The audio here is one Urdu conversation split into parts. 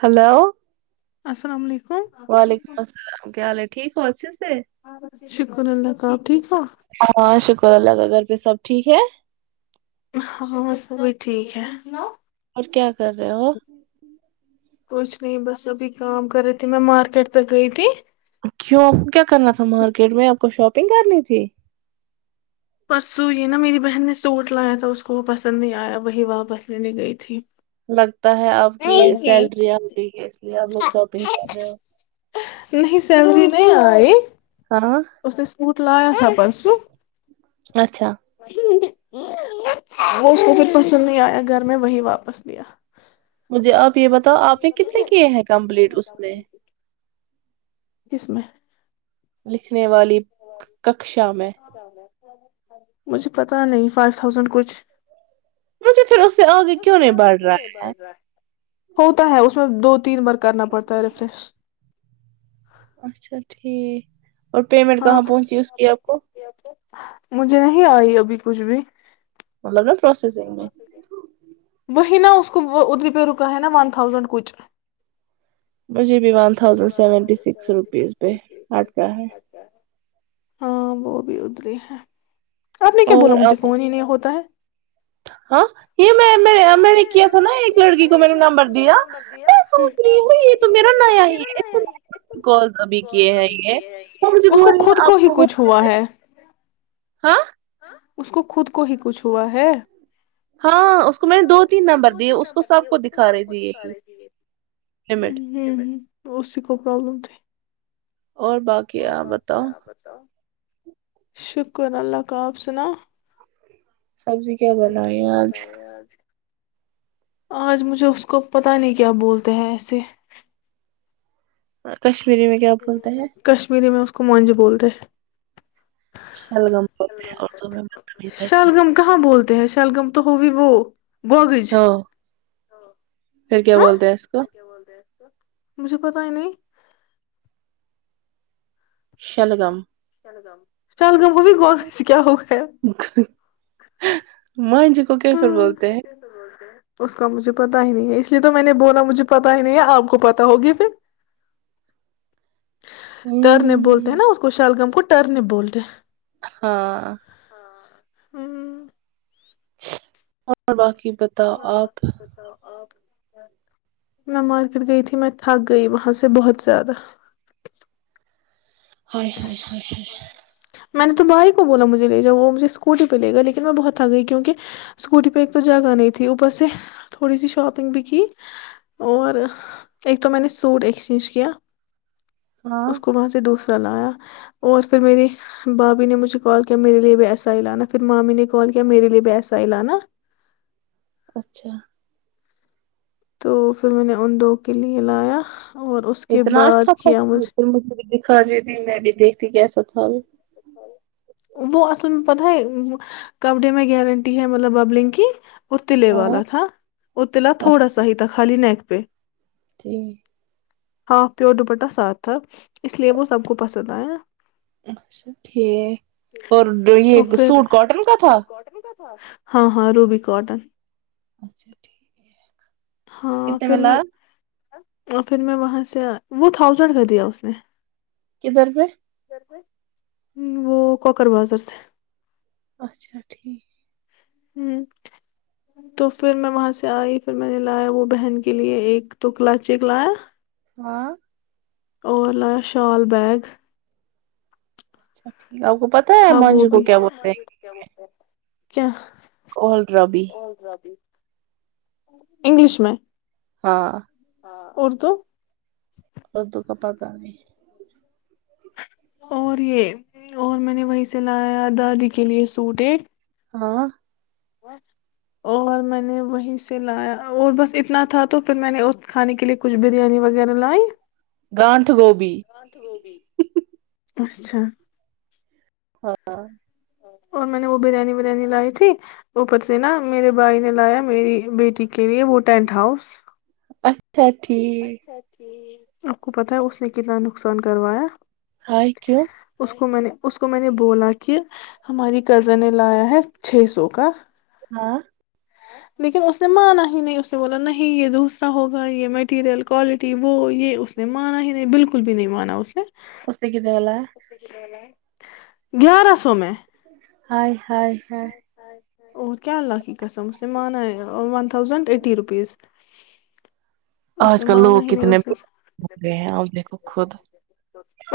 ہلو السلام علیکم وعلیکم السلام کیا حال ہے ٹھیک پچے شکر اللہ کا آپ ٹھیک ہو [unintelligible] ہاں شکر اللہ کاگر پ سب ٹھیک ہے کیاا سناؤ اور کیا کر رہے ہو کچھ نہیں بس سبھی کا کر تھی میں مارکیٹ پک گ تھی کیوں آپ کو کیا کرنا تھا مارکیٹ میں آپ کو شاپنگ کرنی تھی پرسوں یہ نا میری بہن نے سوٹ لایا تھا اس کو وہ پسند نہیں آیا وہی واپس لینے گئی تھی لگتا ہے آپ کی سیلریا ہوتیی اس لیے آپ لوگ شاپنگ کر رہے ہو نہیں سیلری نہیں آئے ہاں لا تھا پر پرسوں اچھا مش [unintelligible] وہ اس کو پھر پسند نہیں آیا گھر میں وہی واپس لیا مجھے آپ یہ بتاؤ آپ نے کتنے کیے ہیں کمپلیٹ اس میں کس میں لکھ [unintelligible] لکھنے والی ککشا میں مجھے پتا نہیں فائیو تھاؤزینڈ کچھ مجھے پھر اس سے آگے کیوں نہیں بڑھ رہا ہے ہوتا ہے اس میں دو تین مر [unintelligible] کرنا پڑتا ہے ریفریش اچھا ٹھیک اور پیمنٹ ہاں کہاں پہنچی اس کی آپ کو مجھے نہیں آئی ابھی کچھ بھی مطلب پروسیسنگ میں وہی نہا اس کو وہ ادری پہ رکا ہے نا ون تھاؤزینڈ کچھ مجھے بھی one thousand seventy six rupees پہ آٹ کا ہے ہاں وہ بھی ادھری ہیں آپ نے کیا بولا اور مجھے اب فون ہی نہیں ہوتا ہے ہاں یہ میں میں نے کیا تھا نا ایک لڑکی کو میں نے نمبر دیا میں سوچ رہی ہ یہ تو میرا نیا ہی کال ابھی کیے ہیں یہ وہ مجھے اس کو بول رہی خود آپ ہی کو کچھ ہوا ہے ہاں اس کو خود کو ہی کچھ ہوا ہے ہاں اس کو میں نے دو تین ہاں نمبر دو ت دیے اس کو نمبر سب کو س دکھا رہی کو تھی دکھا یہی رہی ت لمٹ اس کولم ت اور باقی یہ بتاؤ شکر اللہ کا آپ سنا سبزی کیا بنا یہ آج آج مجھے اس کو پتہ نہیں کیا بولتے ہیں ایسے کشیر میں کیا بولتے ہیں کومان جی بولتے شلگم بولتے ہیں اردو میں بدتمیز لڑکی شلگم کہاں بولتے ہیں شلگم تو ہو بھی وہ [inaudible] گوگج ہاں پھر کیا ہاں بولتے ہیں اس کو مجھے پتا ہی نہیں شلگم شل گماب بھی گوا کیا ہوگ اک ہ ماں جی کو کی پھر گیا بولتے ہیں اس کا مجھے پتا ہی نہیں ہے اس لیے تو میں نے بولا مجھے پتا ہی نہیں ہے آپ کو پتا ہوگی پھر ٹرنے بولتے ہیں ہوں نا اس کو شالگم کو ترنے بولتے ہاں ہوں اور باقی بتاؤ اور بس آپ یہ توتاؤ آپ میں مارکیٹ گئی تھی میں تھک گئی وہاں سے بہت زیادہ [unintelligible] میں نے تو بھائی کو بولا مجھے لے جا وہ مجھے اسکوٹی پہ لے گا لیکن میں بہت تھک گئی کیونکہ اسکوٹی پہ ایک تو جگہ نہیں تھی اوپر سے تھوڑی سی شاپنگ بھی کی اور ایک تو میں نے سوٹ ایکسچینج کیا ہاں اس کو وہاں سے دوسرا لایا اور پھر میری بھابھی نے مجھے کال کیا میرے لیے بھی ایسا ہی لانا پھر مامی نے کال کیا میرے لیے بھی ایسا ہیلانا اچھا تو پھر میں نے ان دو کے لیے لایا اور اس کے اتنا بعد اچھا ک کیا مجھے مجھے ہاں جی تی میںبھی دیکھتی کیسا تھا ابھی وہ اصل میں پتہ ہے کپ ڈے میں گارنٹی ہے مطلب ببلنگ کی اور تلے ہاں والا تھا اور تلا تھوڑا سا ہی تھا خالی نیک پ تین ہاں پیور دوپٹہ ساتھ تھا اس لیے وہ سب کو پسند آیاا اچھا ٹھیک اور جو تو یہ پھر سوٹ کاٹن کا سٹ تھا ہاں ہاں روب کاٹن اچھا ٹھیک ہے ہاں پھر میں اور پھر میں وہاں سے وہ تھاؤزینڈ کا دیا اس نے کدھر پہ ہ وہ کوکر بازر سے اچھا ٹھیک ہ تو پھر میں وہاں سے آئی پھر میں نے لایا وہ بہن کے لیے ایک تو کلا چیک لایا ہاں اور لایا شال بیگ اچھا ٹھیک ا کو پتا ہے تھا وہ منجو کو بھی کیا بولتے ہیں کیا اور اور رابھی انگلش میں ہاں اردو اد کا پت نہیں اور یہ اور میں نے وہی سے بنایا دادی کے لیے سوٹ ایک ہاں اور میں نے وہیں سے لایا اور بس اتنا تھا تو پھر میں نے اس کھانے کے لیے کچھ بریانی وغیرہ لائی گانھ گوبھی اچھا ہاں اور میں نے وہ بریانی بریانی لائی تھی اوپر سے نا میرے بھائی نے لایا میری بیٹی کے لیے وہ ٹینٹ ہاؤس اچ اچھاچ جی آپ کو پتا ہے اس نے کتنا نقصان کروایا ہائے کیوں اس کو میں نے اس کو میں نے بولا کہ ہماری کزن نے لایا ہے چھ سو کا ہاں لیکن اس نے مانا ہی نہیں اس نے بولا نہیں یہ دوسرا ہوگا یہ میں مٹیریلکالٹی وہ یہ اس نے مانا ہی نہیں بالکل بھی نہیں مانا اس نے اسے کتنے والا ہے گیارہ سو میں ہ ہ اور کیا لکی قسم مانا ون تھاؤزنڈ ایٹی روپیز اس آج نے کل مانا لوگ ہی نہیں کتنے اس نے ہو گئے ہیں ا دیکھو خود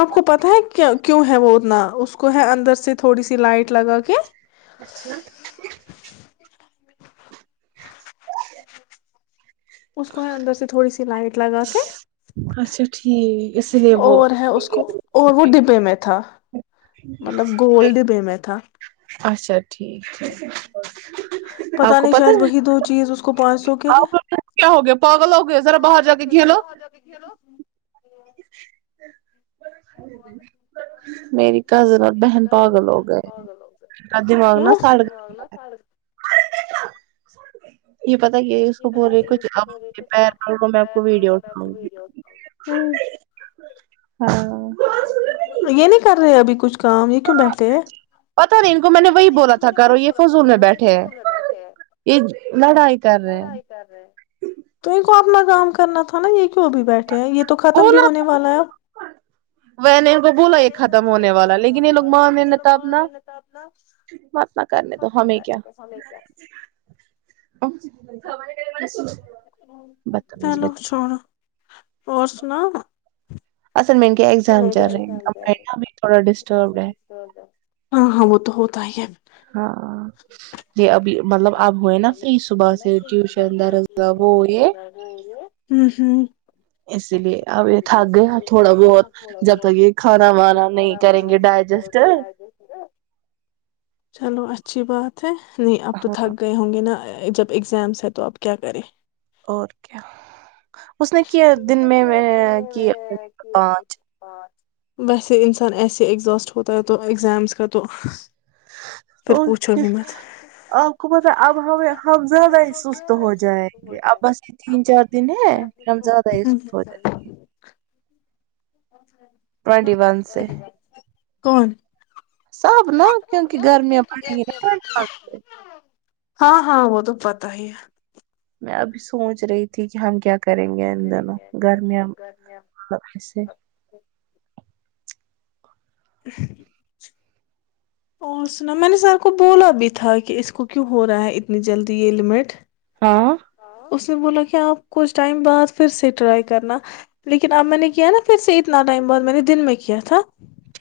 آپ کو پتا ہے کیوں ہے وہ اتنا اس کو ہے اندر سے تھوڑی سی لائٹ لگا کے اچھا [unintelligible] اس کو ہے اندر سے تھوڑی سی لائٹ لگا کے اچھا ٹھیک اسی لیے وہ اور ہے اس کو اور وہ ڈبے میں تھا مطلب گولڈ بے میں تھا ٹھیک ٹھیک آپ پتا کو نہیں شاید ہے وہی دو چیز اس کو پانچ سو کے ہیں آپ لوگ کیا ہو گیا پاگل ہو گئے ذرا باہر جا کے کھیلو میری کزن اور بہن پاگل ہو گئے ہیں ہال ا پتا ہی ہے اس کو بول رہے کچھ ا پیر پر میں کو ویڈیو اٹھاؤں گی ہ ہاں یہ نہیں کر رہے ہیں ابھی کچھ کااں یکم بیٹھے ہیں ان کو میں نے وہی بولا تھا کرو یہ فضول میں بیٹھے ہے یہ لڑائی کر رہے تو ان اپنا کام کرنا تھا نا یہ کیوں ابھی بیٹھے ہیں یہ تو ختم بھی بولا ہونے والا ہے اب۔ وہ نے ان کو بولا یہ ختم ہونے والا لیکن یہ لوگ ماں م نے تھا اپنا مت نہ کرنے تو ہمیں کیا بدتمیز چلو چھوڑو اور سنا اصل میں ایگزام چل رہے ہیں مہاب تھوڑا ڈسٹربڈ ہے ہاں وہ تو ہوتا ہی ہے ہاں جی ابھی مطلب اب ہوئے نا فری صبح ا سے ٹیوشن درزہ وہ یہ ہوں ہوں اسی لیے اب یہ تھک گیا تھوڑا بہت جب تک یہ کھانا وانا نہیں کریں گے ڈائجسٹ ا نہیں آپ تو ہاں تھک گئے ہوں گے نا جب ایگزامس ہے تو اب کیا کریں اور کیا اس نے کیا دن میں کہ پانچ ویسے انسان ایسے ایگزاسٹ ہوتا ہے تو ایگزامس کا تو پھر پانچ پوچھو بھی مت آپ پتا اب ہم ہم زیادہ ہی سست ہو جائیں گے اب بس یہ تین چار دن ہے ہم زیادہ ہی سست ہو جائیں گے ٹوینٹی ون سے کون سب نا کیونکہ گرمیاں پڑیں گی نا ٹ و سے ہاں ہاں وہ تو پتا ہی ہے میں ابھی سوچ رہی تھی کہ ہم کیا کریں گے ان دونوں گرمیاں سے ج اور سنا میں نے سر کو بولا بھی تھا کہ اس کو کیوں ہو رہا ہے اتنی جلدی یہ لمٹ ہاں اس نے بولا کہ آپ کچھ ٹائم بعد پھر سے ٹرائی کرنا لیکن اب میں نے کیا نا پھر سے اتنا ٹائم بعد میں نے دن میں کیا تھا ھ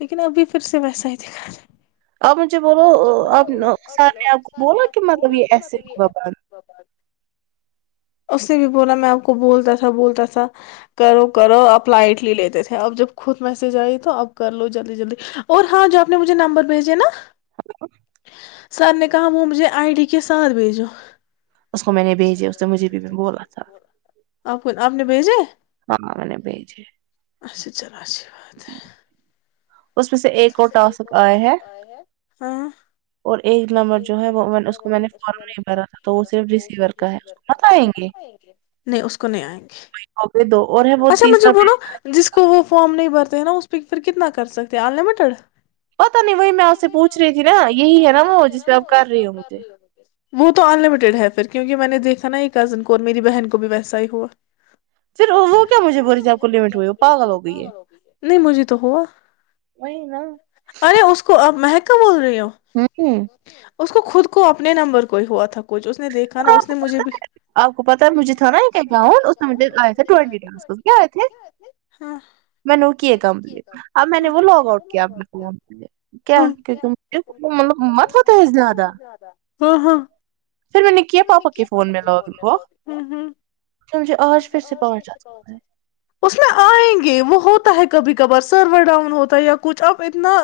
لیکن ابھی پھر سے ویسا ہی دکھا رہا آپ مجھے بولو آپ سر نے آپ کو بولا کہ مطلب یہ ایسے ہو ب اس سے بھی بولا میں آپ کو بولتا تھا بولتا تھا کرو کرو آپ لائٹلی لیتے تھے اب جب خود میسج آئی تو اپ کر لو جلدی جلدی اور ہاں جو آپ نے مجھے نمبر بھیجے نا سار کا وہ مج جے آئی ڈی کے ساتھ بھیجو اس کو میں نے بھیجے اس نے مجھے بھی بولا بی تھا م کون اپنے بھیجے ہاں م نے پج چلا اچھی بات ہے اس میں سے ایک اور ٹاسک آیا ہے اور ایک نمبر جو ہے وہ میں اس کو میں نے فارم نہیں بھرا تھا تو وہ صرف ریسیور کا ہے اس کو مت آئیں گے نہیں آئیں گے ہو گئے دو اور ہے وہ اچھا مجھے تیسرا بولو جس کو وہ فم نہیں بھر ہے نا اس پک پھر کتنا کر سکتے ہیں آن لمٹ ککڑ پتا نہیں وہی میں آپ سے پوچھ رہی تھی نا یہی ہے نا وہ جس پ آپ کر رہی ہو مجھے وہ تو ان لمٹیڈ ہے پھر کیونکہ میں نے دیکھا نا یہ کزن کو اور میری بہن کو بھی ویسا ہی ہوا پھر وہ کیا مجھے بول رہی تھی آپ کو لمٹ ہوئی وہ پاگل ہو گئی ہے نہیں مجھے تو ہوا وہی نا ارے اس کو اب محک بول رہے ہو ہاں اس کو خود کو اپنے نمبر کو ہی ہوا تھا کچھ اس نے دیکھا آپ کو ناجھ آپ کو پتا ہے مجھے تھا نا ایک اکاؤنٹ اس میں مجھے آئے تھے ٹوینٹی ٹاسک کیا آئے تھے میں نے وہ کیے کمپلیٹ اب میں نے وہ کیا ف کیا ہاں کیک مل مت ہوتے ہے زیادہ ہاں ہاں پھر میں نے کیا پاپا کے فون میں لاگ ان کو تو مجھے آج پھر سے پانچ ڈالنا اس میں آئیں گے وہ ہے کبھی کبھار سرور ڈاؤن ہوتا یا کچھ اب اتنا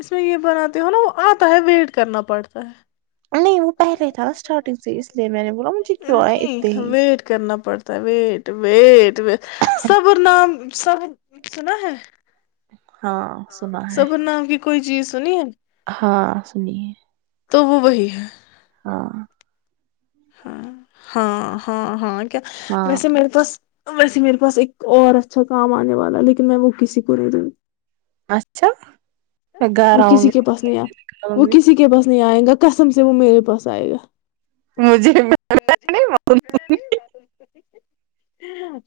اس میں یہ بناتے ہو نا وہ آتا ہے ویٹ کرنا پڑتا ہے نہیں وہ پہلے تھا اسٹارٹنگ سے اس لیے میں نے بولا مجھے کیوں آئے اتنے ہی بیٹ بیٹ بی صبر نام سب سنا ہے ہاں سنا ہے صبر نام کی کوئی چیز سنی ہےی ہاں سنیے تو وہ وہی ہے ہاں ہاں ہاں ہاں ہاں کیا ہاں ویسے میرے توس ویسے میرے پاس ایک اور اچھا کام آنے والا لیکن میں وہ کسی کو نہیں دوں گی اچھا میں گھر وہ آؤں کسی کے پاس نہیں ار گی وہ آؤں گی کسی کے پاس نہیں آئے گا کسم سے وہ میرے پاس آئے گا مجھے نہیں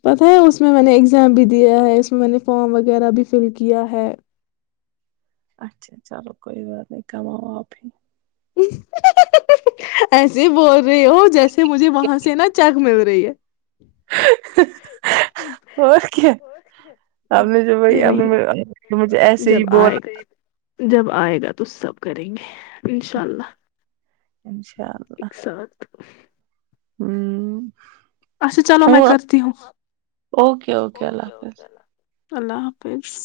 پتہ ہے اس اس میں میں نے ایگزام بھی دیا ہے اس میں میں نے فارم وغیرہ بھی فل کیا ہے اچھا چلو کوئی بات نہیں کماؤ آپ ہی ایسے بول رہے ہو جیسے مجھے وہاں سے نا چک مل رہی ہے اور کیا آپ نے جو ارے بھائی آپ نے مجھے مجھے نہیں ایسے جب ہی بولا آئے گا جب آئے گا تو سب کریں گے انشاء اللہ انشاء ایک اللہ ساتھ ہوں اچھا چلو میں وہ کرتی ہوں اوکے اوکے اللہ حافظ اللہ حافظ